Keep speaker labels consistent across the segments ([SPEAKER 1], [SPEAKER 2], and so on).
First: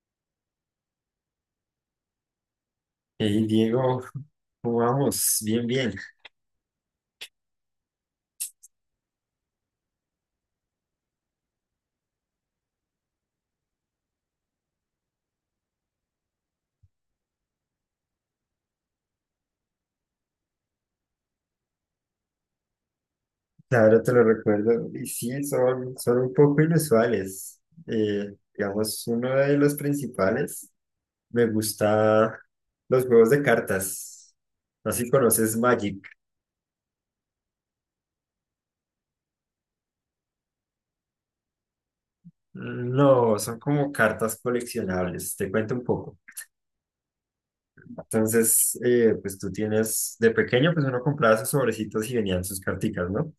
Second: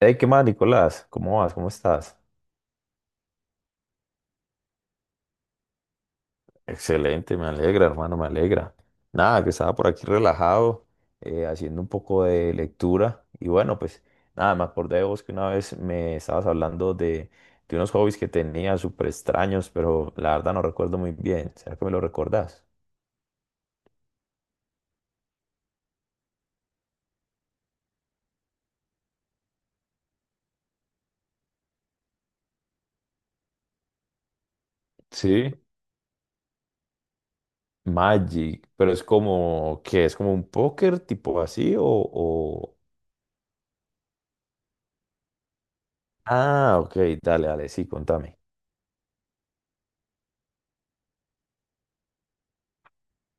[SPEAKER 1] Hey, ¿qué más, Nicolás? ¿Cómo vas? ¿Cómo estás?
[SPEAKER 2] Hey Diego, ¿cómo vamos? Bien, bien.
[SPEAKER 1] Excelente, me alegra, hermano, me alegra. Nada, que estaba por aquí relajado, haciendo un poco de lectura. Y bueno, pues nada, me acordé de vos que una vez me estabas hablando de unos hobbies que tenía súper extraños, pero la verdad no recuerdo muy bien. ¿Será que me lo recordás?
[SPEAKER 2] Ahora te lo recuerdo. Y sí, son un poco inusuales. Digamos, uno de los principales, me gusta los juegos de cartas. No sé si
[SPEAKER 1] Sí,
[SPEAKER 2] conoces Magic.
[SPEAKER 1] Magic, pero es como, ¿qué? ¿Es como un póker tipo así o...
[SPEAKER 2] No, son como cartas coleccionables. Te cuento un poco.
[SPEAKER 1] Ah, ok, dale, dale, sí, contame.
[SPEAKER 2] Entonces, pues tú tienes, de pequeño, pues uno compraba sus sobrecitos y venían sus carticas, ¿no?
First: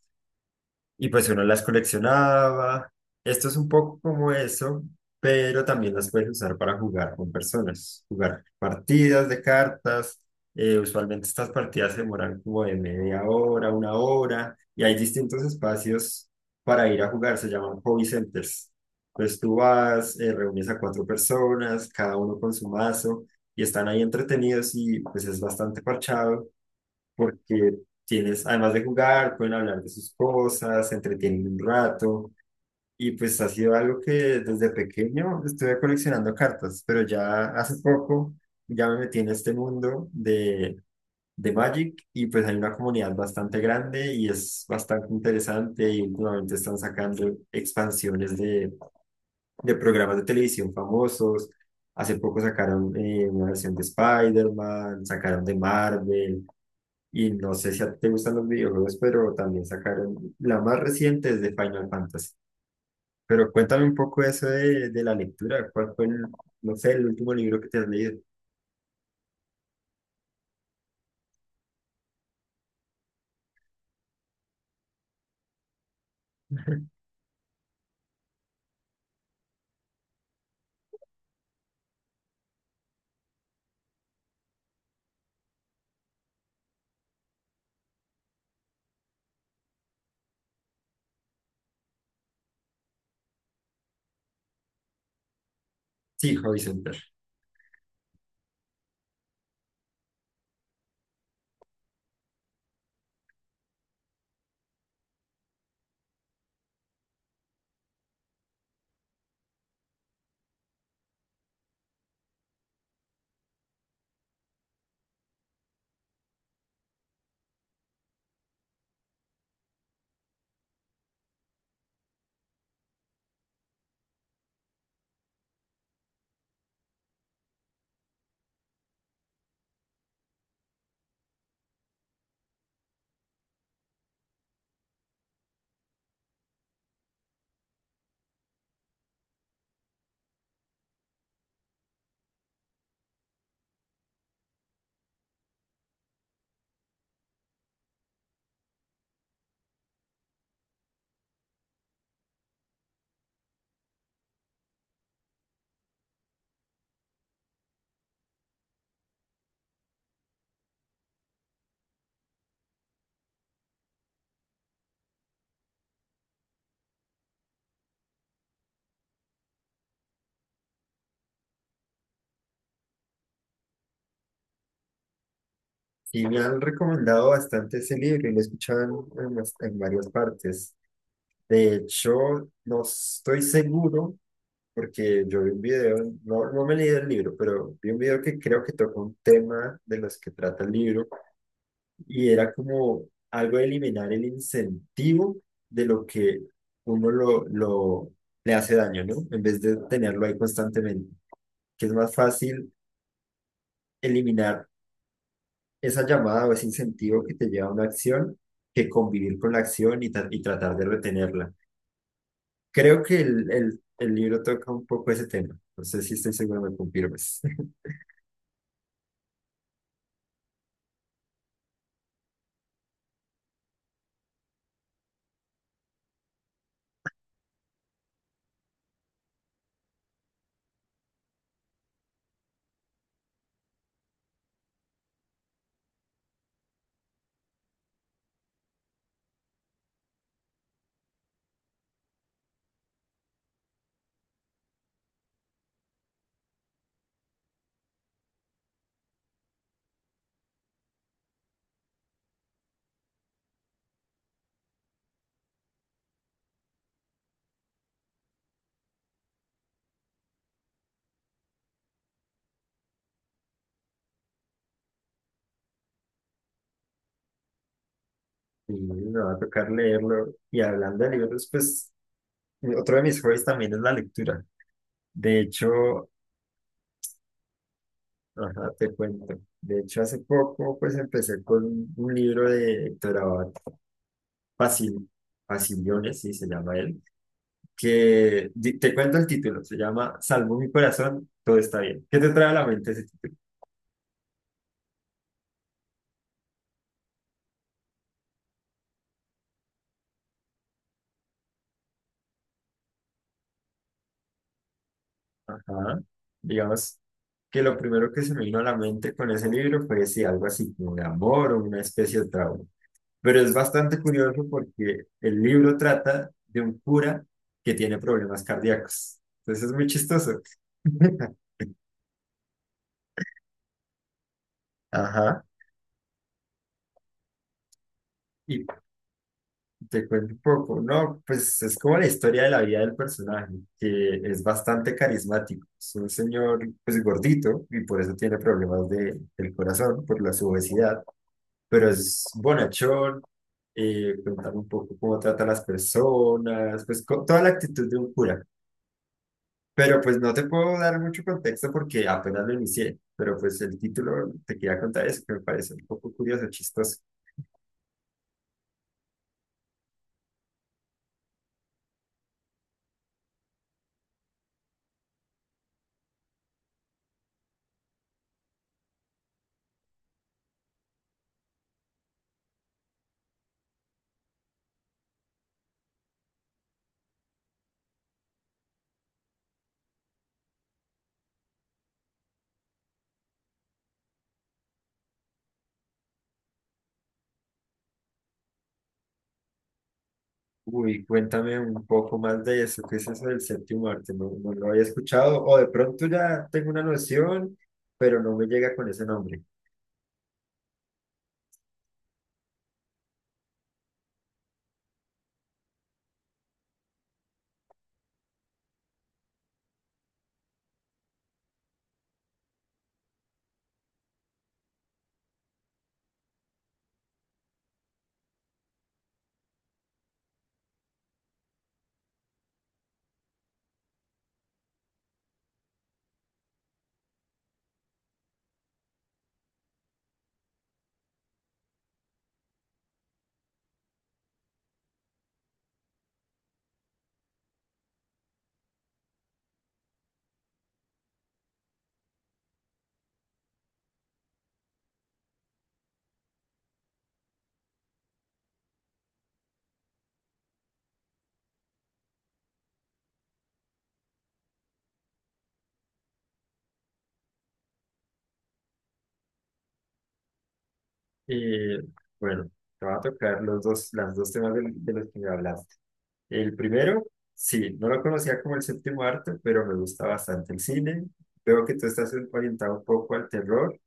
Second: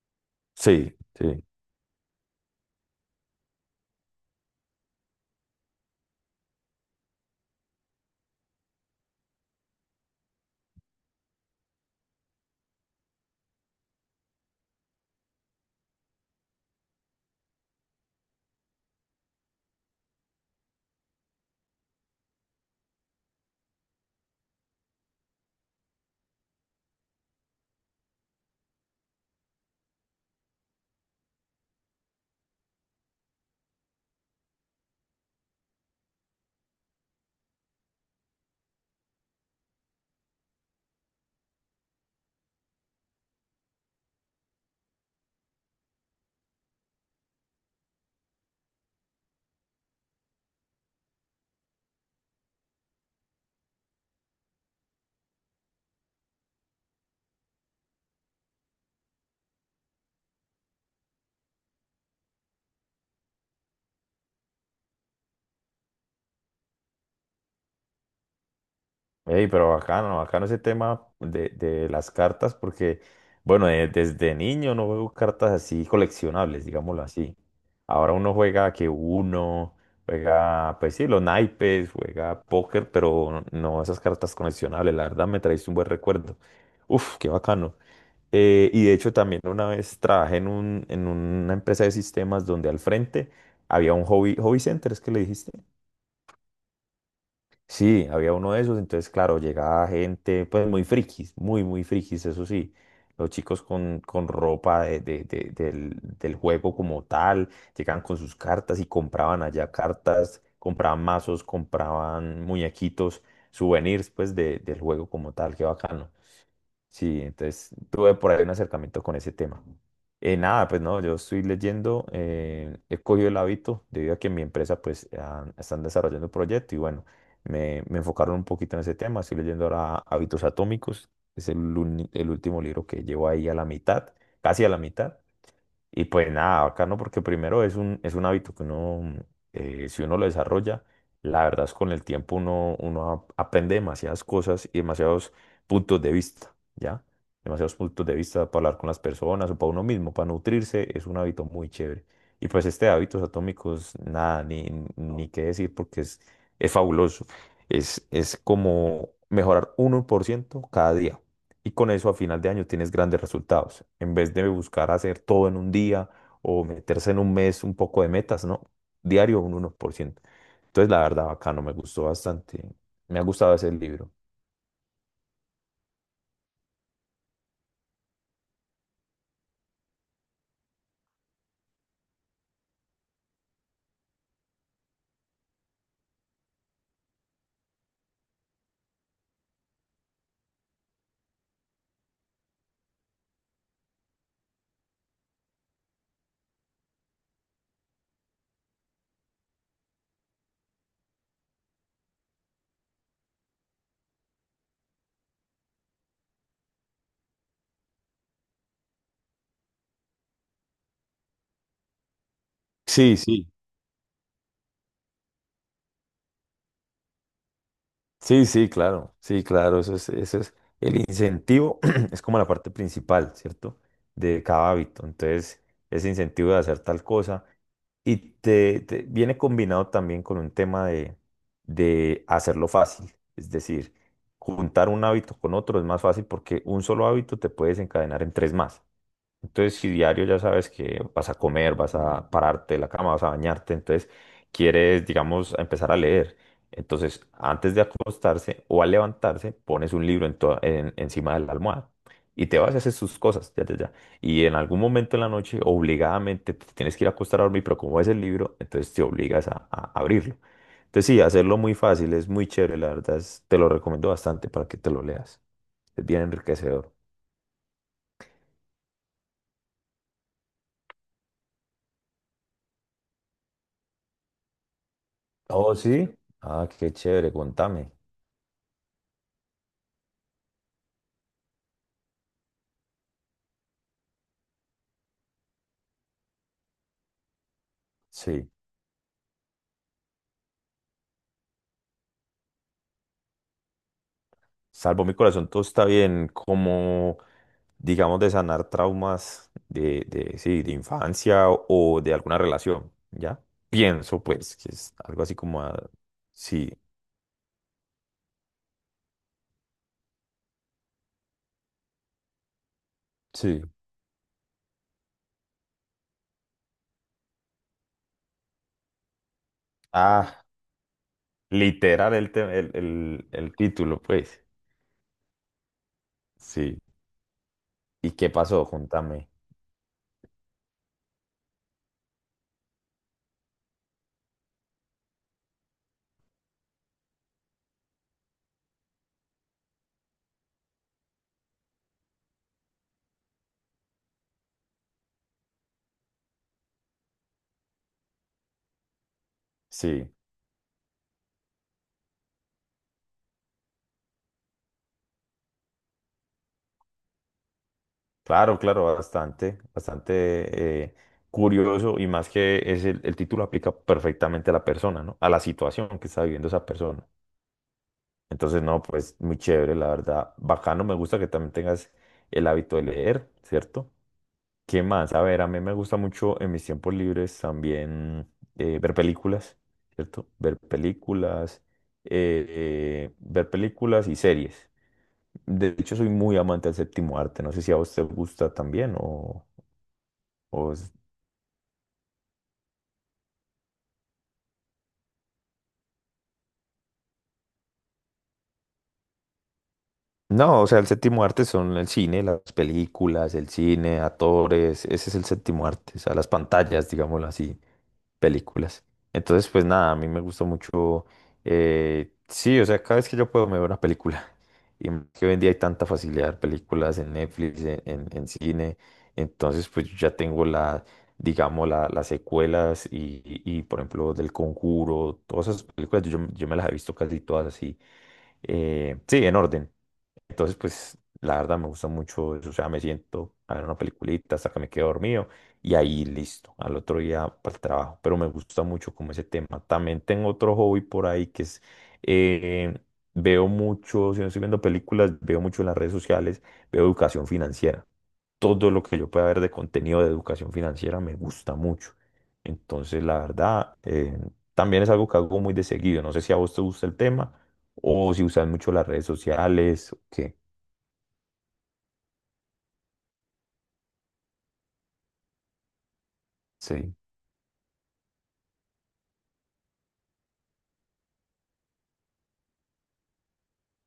[SPEAKER 1] Sí,
[SPEAKER 2] Y pues uno
[SPEAKER 1] sí.
[SPEAKER 2] las coleccionaba. Esto es un poco como eso, pero también las puedes usar para jugar con personas, jugar partidas de cartas. Usualmente estas partidas se demoran como de media hora, 1 hora, y hay distintos espacios para ir a jugar, se llaman hobby centers. Entonces tú vas, reúnes a cuatro personas, cada uno con su mazo, y están ahí entretenidos, y pues es bastante parchado porque tienes, además de jugar, pueden hablar de sus cosas, se entretienen un rato. Y pues ha sido algo que desde pequeño estuve coleccionando cartas, pero ya hace poco ya me metí en este mundo de Magic, y pues hay una comunidad bastante grande y es bastante interesante, y últimamente están sacando expansiones de programas de televisión famosos. Hace poco sacaron una versión de Spider-Man, sacaron de Marvel, y no sé si a ti te gustan los videojuegos, pero también sacaron, la más reciente es de Final Fantasy. Pero cuéntame un poco eso de la lectura. ¿Cuál fue el, no sé, el último libro que te has leído?
[SPEAKER 1] Ey, pero bacano, bacano ese tema de las cartas, porque, bueno, desde niño no juego cartas así coleccionables, digámoslo así. Ahora uno juega, pues sí, los naipes, juega póker, pero no esas cartas coleccionables. La verdad me traíste un buen recuerdo. Uf, qué bacano. Y de hecho también una vez trabajé en una empresa de sistemas donde al frente había un hobby center, es que le dijiste.
[SPEAKER 2] Sí, Hobby Center.
[SPEAKER 1] Sí, había uno de esos, entonces claro, llegaba gente pues muy frikis, muy, muy frikis, eso sí. Los chicos con ropa del juego como tal, llegaban con sus cartas y compraban allá cartas, compraban mazos, compraban muñequitos, souvenirs pues del juego como tal, qué bacano. Sí, entonces tuve por ahí un acercamiento con ese tema. Nada, pues no, yo estoy leyendo, he cogido el hábito debido a que en mi empresa están desarrollando un proyecto y bueno, me enfocaron un poquito en ese tema. Estoy leyendo ahora Hábitos Atómicos, es el último libro que llevo ahí a la mitad, casi a la mitad. Y pues nada, bacano, porque primero es un hábito que uno, si uno lo desarrolla, la verdad es con el tiempo aprende demasiadas cosas y demasiados puntos de vista, ¿ya? Demasiados puntos de vista para hablar con las personas o para uno mismo, para nutrirse, es un hábito muy chévere. Y pues este de hábitos atómicos, nada, ni qué decir, porque es fabuloso. Es como mejorar 1% cada día y con eso a final de año tienes grandes resultados, en vez de buscar hacer todo en un día o meterse en un mes un poco de metas, ¿no? Diario un 1%. Entonces, la verdad, bacano, me gustó bastante. Me ha gustado ese libro.
[SPEAKER 2] Y me han recomendado bastante ese libro y lo he escuchado en, en varias partes. De hecho, no estoy seguro porque yo vi un video, no, no me leí el libro, pero vi un video que creo que toca un tema de los que trata el libro, y era como algo de eliminar el incentivo de lo que uno lo le hace daño, ¿no? En vez de tenerlo ahí constantemente, que es más fácil eliminar esa llamada o ese incentivo que te lleva a una acción, que convivir con la acción y, y tratar de retenerla. Creo
[SPEAKER 1] Sí,
[SPEAKER 2] que
[SPEAKER 1] sí,
[SPEAKER 2] el libro toca un poco ese tema. No sé si estoy seguro, me confirmes.
[SPEAKER 1] sí, sí, claro, sí, claro, eso es el incentivo, es como la parte principal, ¿cierto? De cada hábito. Entonces, ese incentivo de hacer tal cosa. Viene combinado también con un tema de hacerlo fácil. Es decir, juntar un hábito con otro es más fácil porque un solo hábito te puede desencadenar en tres más. Entonces, si diario ya sabes que vas a comer, vas a pararte de la cama, vas a bañarte, entonces quieres, digamos, empezar a leer. Entonces, antes de acostarse o al levantarse, pones un libro encima de la almohada y te vas a hacer sus cosas, ya, ya, ya. Y en algún momento en la noche, obligadamente, te tienes que ir a acostar a dormir, pero como ves el libro, entonces te obligas a abrirlo. Entonces, sí, hacerlo muy fácil, es muy chévere, la verdad, te lo recomiendo bastante para que te lo leas. Es bien enriquecedor.
[SPEAKER 2] Y me va a tocar leerlo. Y hablando de libros, pues otro de mis hobbies también es la lectura. De
[SPEAKER 1] Oh, sí.
[SPEAKER 2] hecho,
[SPEAKER 1] Ah, qué chévere, contame.
[SPEAKER 2] ajá, te cuento. De hecho, hace poco pues empecé con un libro de Héctor Abad Pasil, Pasiliones, sí se llama él,
[SPEAKER 1] Sí,
[SPEAKER 2] que di- te cuento el título, se llama Salvo mi corazón, todo está bien. ¿Qué te trae a la mente ese título?
[SPEAKER 1] salvo mi corazón, todo está bien, como digamos de sanar traumas de, sí, de infancia o de alguna relación, ¿ya? Pienso pues que es algo así como, ah,
[SPEAKER 2] Ajá.
[SPEAKER 1] sí.
[SPEAKER 2] Digamos que lo primero que se me vino a la mente con ese libro fue sí, algo así como de amor o una especie de trauma. Pero es
[SPEAKER 1] Sí.
[SPEAKER 2] bastante curioso porque el libro trata de un cura que tiene problemas cardíacos. Entonces es muy chistoso.
[SPEAKER 1] Ah, literal el, te- el título, pues,
[SPEAKER 2] Ajá,
[SPEAKER 1] sí. ¿Y qué
[SPEAKER 2] y
[SPEAKER 1] pasó? Contame.
[SPEAKER 2] te cuento un poco, ¿no? Pues es como la historia de la vida del personaje, que es bastante carismático. Es un señor, pues gordito, y por eso tiene problemas de, del corazón, por la su obesidad, pero es bonachón, contar un poco cómo trata a las personas, pues con toda la actitud de un cura. Pero
[SPEAKER 1] Sí,
[SPEAKER 2] pues no te puedo dar mucho contexto porque apenas lo inicié, pero pues el título te quería contar eso, que me parece un poco curioso, chistoso.
[SPEAKER 1] claro, claro, bastante, bastante curioso y más que es el título aplica perfectamente a la persona, ¿no? A la situación que está viviendo esa persona. Entonces, no, pues muy chévere, la verdad. Bacano, me gusta que también tengas el hábito de leer, ¿cierto? ¿Qué más? A ver, a mí me gusta mucho en mis tiempos libres también ver películas, ¿cierto? Ver películas y series. De hecho, soy muy amante del séptimo arte. No sé si a vos te gusta también o es-
[SPEAKER 2] Uy, cuéntame un poco más de eso. ¿Qué es eso del séptimo arte? No, no lo había escuchado, o de pronto ya tengo una noción, pero no me llega con ese nombre.
[SPEAKER 1] No, o sea, el séptimo arte son el cine, las películas, el cine, actores. Ese es el séptimo arte, o sea, las pantallas, digámoslo así. Películas. Entonces, pues nada, a mí me gusta mucho, sí, o sea, cada vez que yo puedo me veo una película. Y más que hoy en día hay tanta facilidad de ver películas en Netflix, en cine, entonces pues yo ya tengo la, digamos, las secuelas y, por ejemplo, del Conjuro, todas esas películas, yo me las he visto casi todas así, sí, en orden. Entonces, pues, la verdad me gusta mucho eso. O sea, me siento a ver una peliculita hasta que me quedo dormido y ahí listo, al otro día para el trabajo. Pero me gusta mucho como ese tema. También tengo otro hobby por ahí que es, eh, veo mucho, si no estoy viendo películas, veo mucho en las redes sociales, veo educación financiera. Todo lo que yo pueda ver de contenido de educación financiera me gusta mucho. Entonces, la verdad, también es algo que hago muy de seguido. No sé si a vos te gusta el tema o si usas mucho las redes sociales o qué.
[SPEAKER 2] Y bueno, te va a tocar los dos, las dos temas del- de, los que me hablaste. El
[SPEAKER 1] Sí.
[SPEAKER 2] primero, sí, no lo conocía como el séptimo arte, pero me gusta bastante el cine. Veo que tú estás orientado un poco al terror.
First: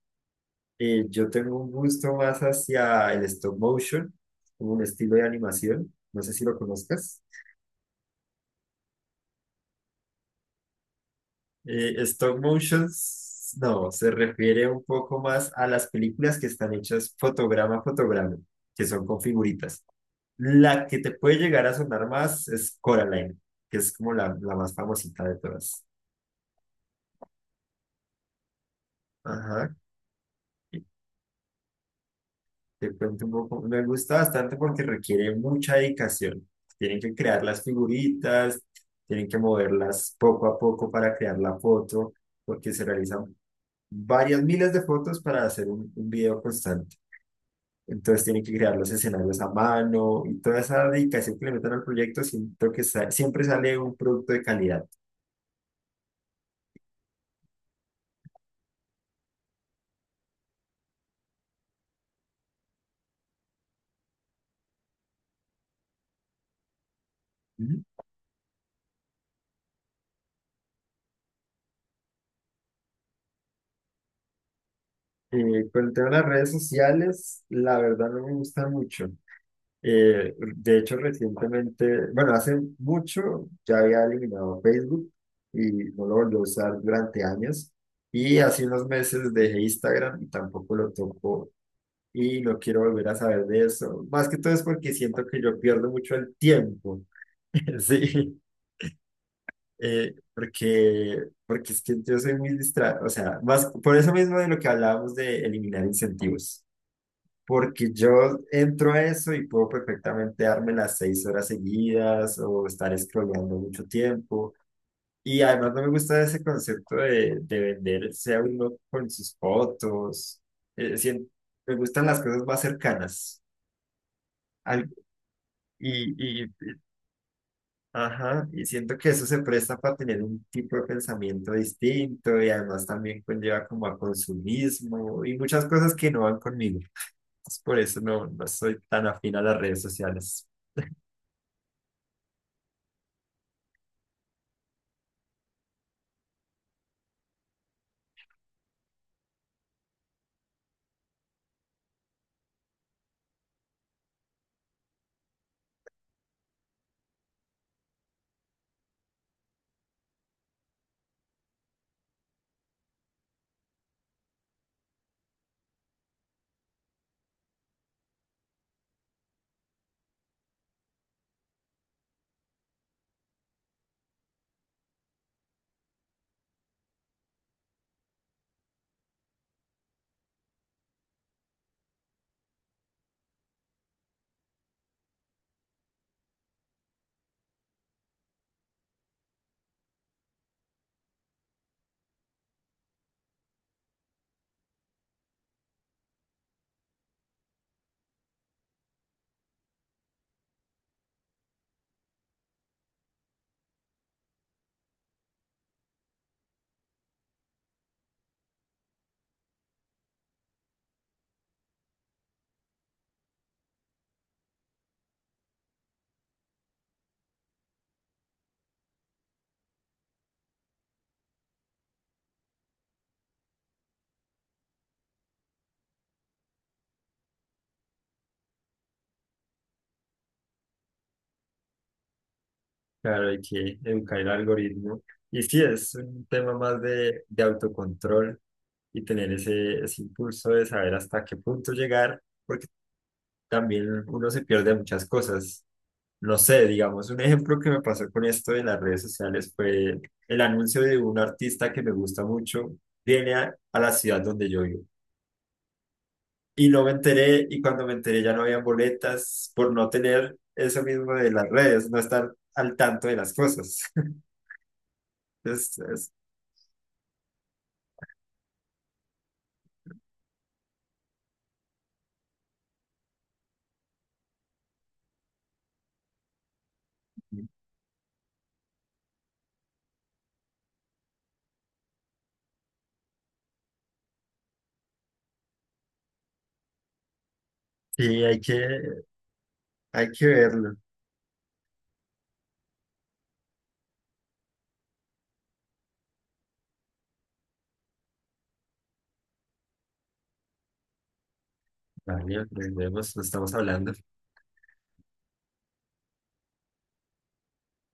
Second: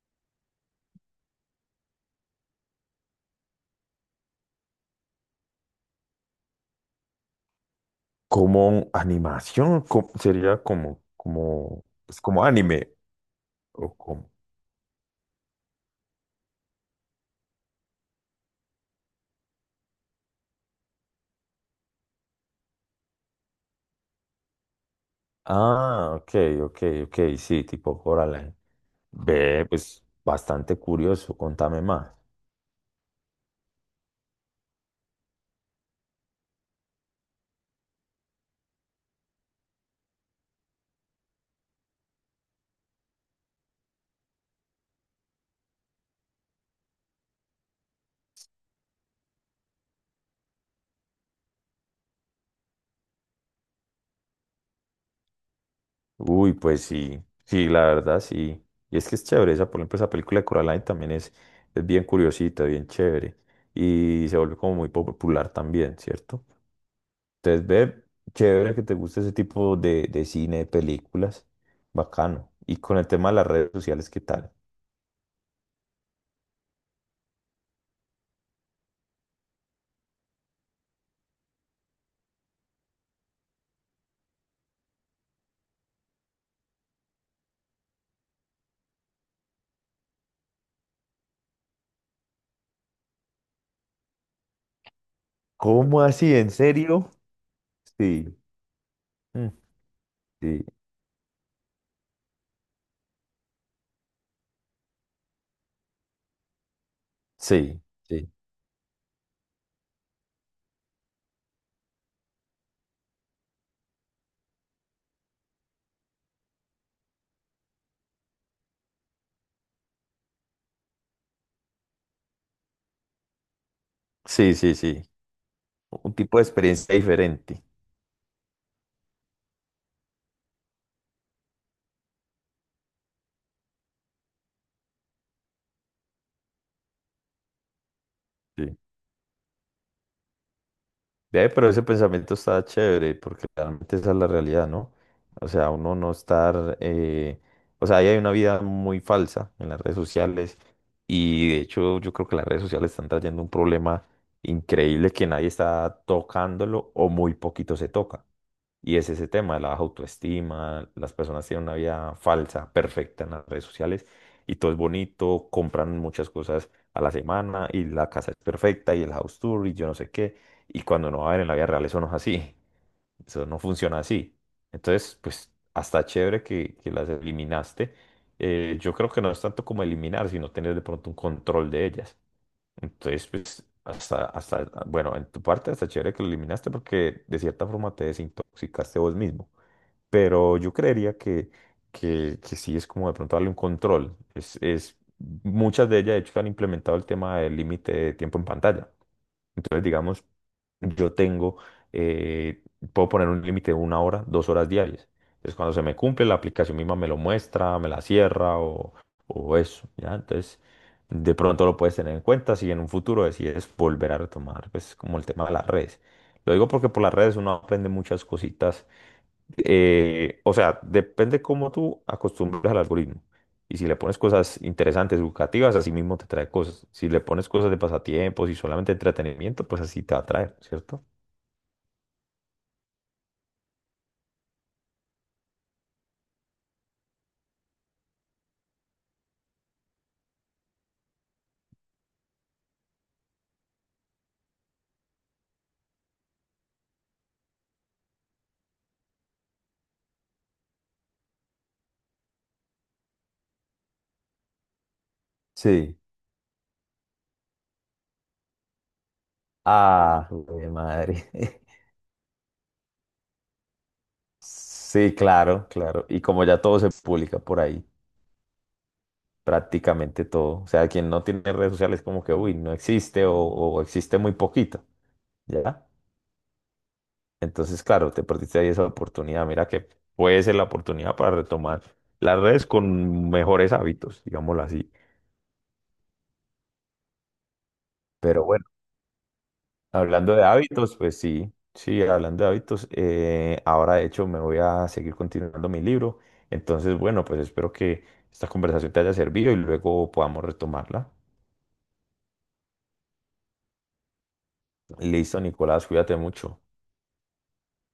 [SPEAKER 2] Yo tengo un gusto más hacia el stop motion, como un estilo de animación. No sé si lo conozcas.
[SPEAKER 1] Como animación, sería como, es
[SPEAKER 2] Stop
[SPEAKER 1] como anime.
[SPEAKER 2] motions, no,
[SPEAKER 1] O
[SPEAKER 2] se
[SPEAKER 1] como.
[SPEAKER 2] refiere un poco más a las películas que están hechas fotograma a fotograma, que son con figuritas. La que te puede llegar a sonar más es Coraline, que es como la más famosita de todas.
[SPEAKER 1] Ah, ok, ok, ok, sí, tipo Coraline. Ve,
[SPEAKER 2] Ajá,
[SPEAKER 1] pues bastante
[SPEAKER 2] y
[SPEAKER 1] curioso, contame más.
[SPEAKER 2] te cuento un poco, me gusta bastante porque requiere mucha dedicación. Tienen que crear las figuritas, tienen que moverlas poco a poco para crear la foto, porque se realizan varias miles de fotos para hacer un video constante. Entonces tienen que crear los escenarios a mano, y toda esa dedicación que le meten al proyecto, siento que siempre sale un producto de calidad.
[SPEAKER 1] Uy, pues sí, sí, la verdad, sí. Y es que es chévere, esa, por ejemplo, esa película de Coraline también es bien curiosita, bien chévere. Y se volvió como muy popular también, ¿cierto? Entonces,
[SPEAKER 2] Ujú.
[SPEAKER 1] ve, chévere que te guste ese tipo de cine, de películas. Bacano. Y con el tema de las redes sociales, ¿qué tal?
[SPEAKER 2] Con el tema de las redes sociales, la verdad no me gusta mucho. De hecho, recientemente, bueno, hace mucho ya había eliminado Facebook y no lo volví a usar durante años. Y hace unos meses dejé Instagram y tampoco lo toco y no quiero volver a saber de eso. Más que todo es porque siento que yo pierdo
[SPEAKER 1] ¿Cómo
[SPEAKER 2] mucho
[SPEAKER 1] así?
[SPEAKER 2] el
[SPEAKER 1] ¿En
[SPEAKER 2] tiempo.
[SPEAKER 1] serio? Sí.
[SPEAKER 2] Sí.
[SPEAKER 1] Mm, sí.
[SPEAKER 2] Porque, es que yo soy muy distraído, o sea, más, por eso mismo de lo que hablábamos de eliminar incentivos,
[SPEAKER 1] Sí.
[SPEAKER 2] porque
[SPEAKER 1] Sí.
[SPEAKER 2] yo entro a eso y puedo perfectamente darme las 6 horas seguidas o estar scrolleando mucho tiempo. Y además no me gusta ese concepto de venderse a uno con sus fotos. Eh, sien- Me gustan las cosas más cercanas.
[SPEAKER 1] Sí, sí,
[SPEAKER 2] Al-
[SPEAKER 1] sí. Un tipo de
[SPEAKER 2] y,
[SPEAKER 1] experiencia diferente.
[SPEAKER 2] ajá, y siento que eso se presta para tener un tipo de pensamiento distinto, y además también conlleva como a consumismo y muchas cosas que no van conmigo. Entonces, por eso no, no
[SPEAKER 1] Sí.
[SPEAKER 2] soy tan afín a las redes sociales.
[SPEAKER 1] Ve, pero ese pensamiento está chévere, porque realmente esa es la realidad, ¿no? O sea, uno no estar, o sea, ahí hay una vida muy falsa en las redes sociales y de hecho yo creo que las redes sociales están trayendo un problema increíble que nadie está tocándolo o muy poquito se toca. Y es ese tema, de la baja autoestima, las personas tienen una vida falsa, perfecta en las redes sociales y todo es bonito, compran muchas cosas a la semana y la casa es perfecta y el house tour y yo no sé qué. Y cuando uno va a ver en la vida real, eso no es así, eso no funciona así. Entonces, pues hasta chévere que las eliminaste. Yo creo que no es tanto como eliminar, sino tener de pronto un control de ellas. Entonces, pues, bueno, en tu parte hasta chévere que lo eliminaste porque de cierta forma te desintoxicaste vos mismo. Pero yo creería que sí es como de pronto darle un control. Muchas de ellas, de hecho, han implementado el tema del límite de tiempo en pantalla. Entonces, digamos, yo tengo, eh, puedo poner un límite de 1 hora, 2 horas diarias. Entonces, cuando se me cumple, la aplicación misma me lo muestra, me la cierra o eso, ¿ya? Entonces, de pronto lo puedes tener en cuenta si en un futuro decides volver a retomar, pues, como el tema de las redes. Lo digo porque por las redes uno aprende muchas cositas, o sea, depende cómo tú acostumbras al algoritmo. Y si le pones cosas interesantes, educativas, así mismo te trae cosas. Si le pones cosas de pasatiempos y solamente entretenimiento, pues así te va a traer, ¿cierto?
[SPEAKER 2] Claro, hay que educar el algoritmo. Y sí, es un tema más de autocontrol y tener ese impulso de saber hasta qué punto llegar, porque también uno se pierde muchas cosas. No sé, digamos, un ejemplo que me pasó con esto de las redes sociales fue el anuncio de un artista que me gusta mucho, viene a la ciudad donde yo vivo.
[SPEAKER 1] Sí.
[SPEAKER 2] Y no me enteré, y cuando me enteré ya no había boletas por no
[SPEAKER 1] Ah,
[SPEAKER 2] tener
[SPEAKER 1] de
[SPEAKER 2] eso mismo
[SPEAKER 1] madre.
[SPEAKER 2] de las redes, no estar al tanto de las cosas.
[SPEAKER 1] Sí, claro,
[SPEAKER 2] Es,
[SPEAKER 1] claro.
[SPEAKER 2] es-
[SPEAKER 1] Y como ya todo se publica por ahí, prácticamente todo. O sea, quien no tiene redes sociales como que, uy, no existe o existe muy poquito, ¿ya? Entonces, claro, te perdiste ahí esa oportunidad. Mira que puede ser la oportunidad para retomar las redes con mejores hábitos, digámoslo así.
[SPEAKER 2] sí,
[SPEAKER 1] Pero bueno,
[SPEAKER 2] hay que
[SPEAKER 1] hablando de
[SPEAKER 2] verlo.
[SPEAKER 1] hábitos, pues sí, sí, hablando de hábitos, ahora de hecho me voy a seguir continuando mi libro. Entonces, bueno, pues espero que esta conversación te haya servido y luego podamos retomarla.
[SPEAKER 2] Vale, nos vemos, nos estamos hablando.
[SPEAKER 1] Listo, Nicolás, cuídate mucho.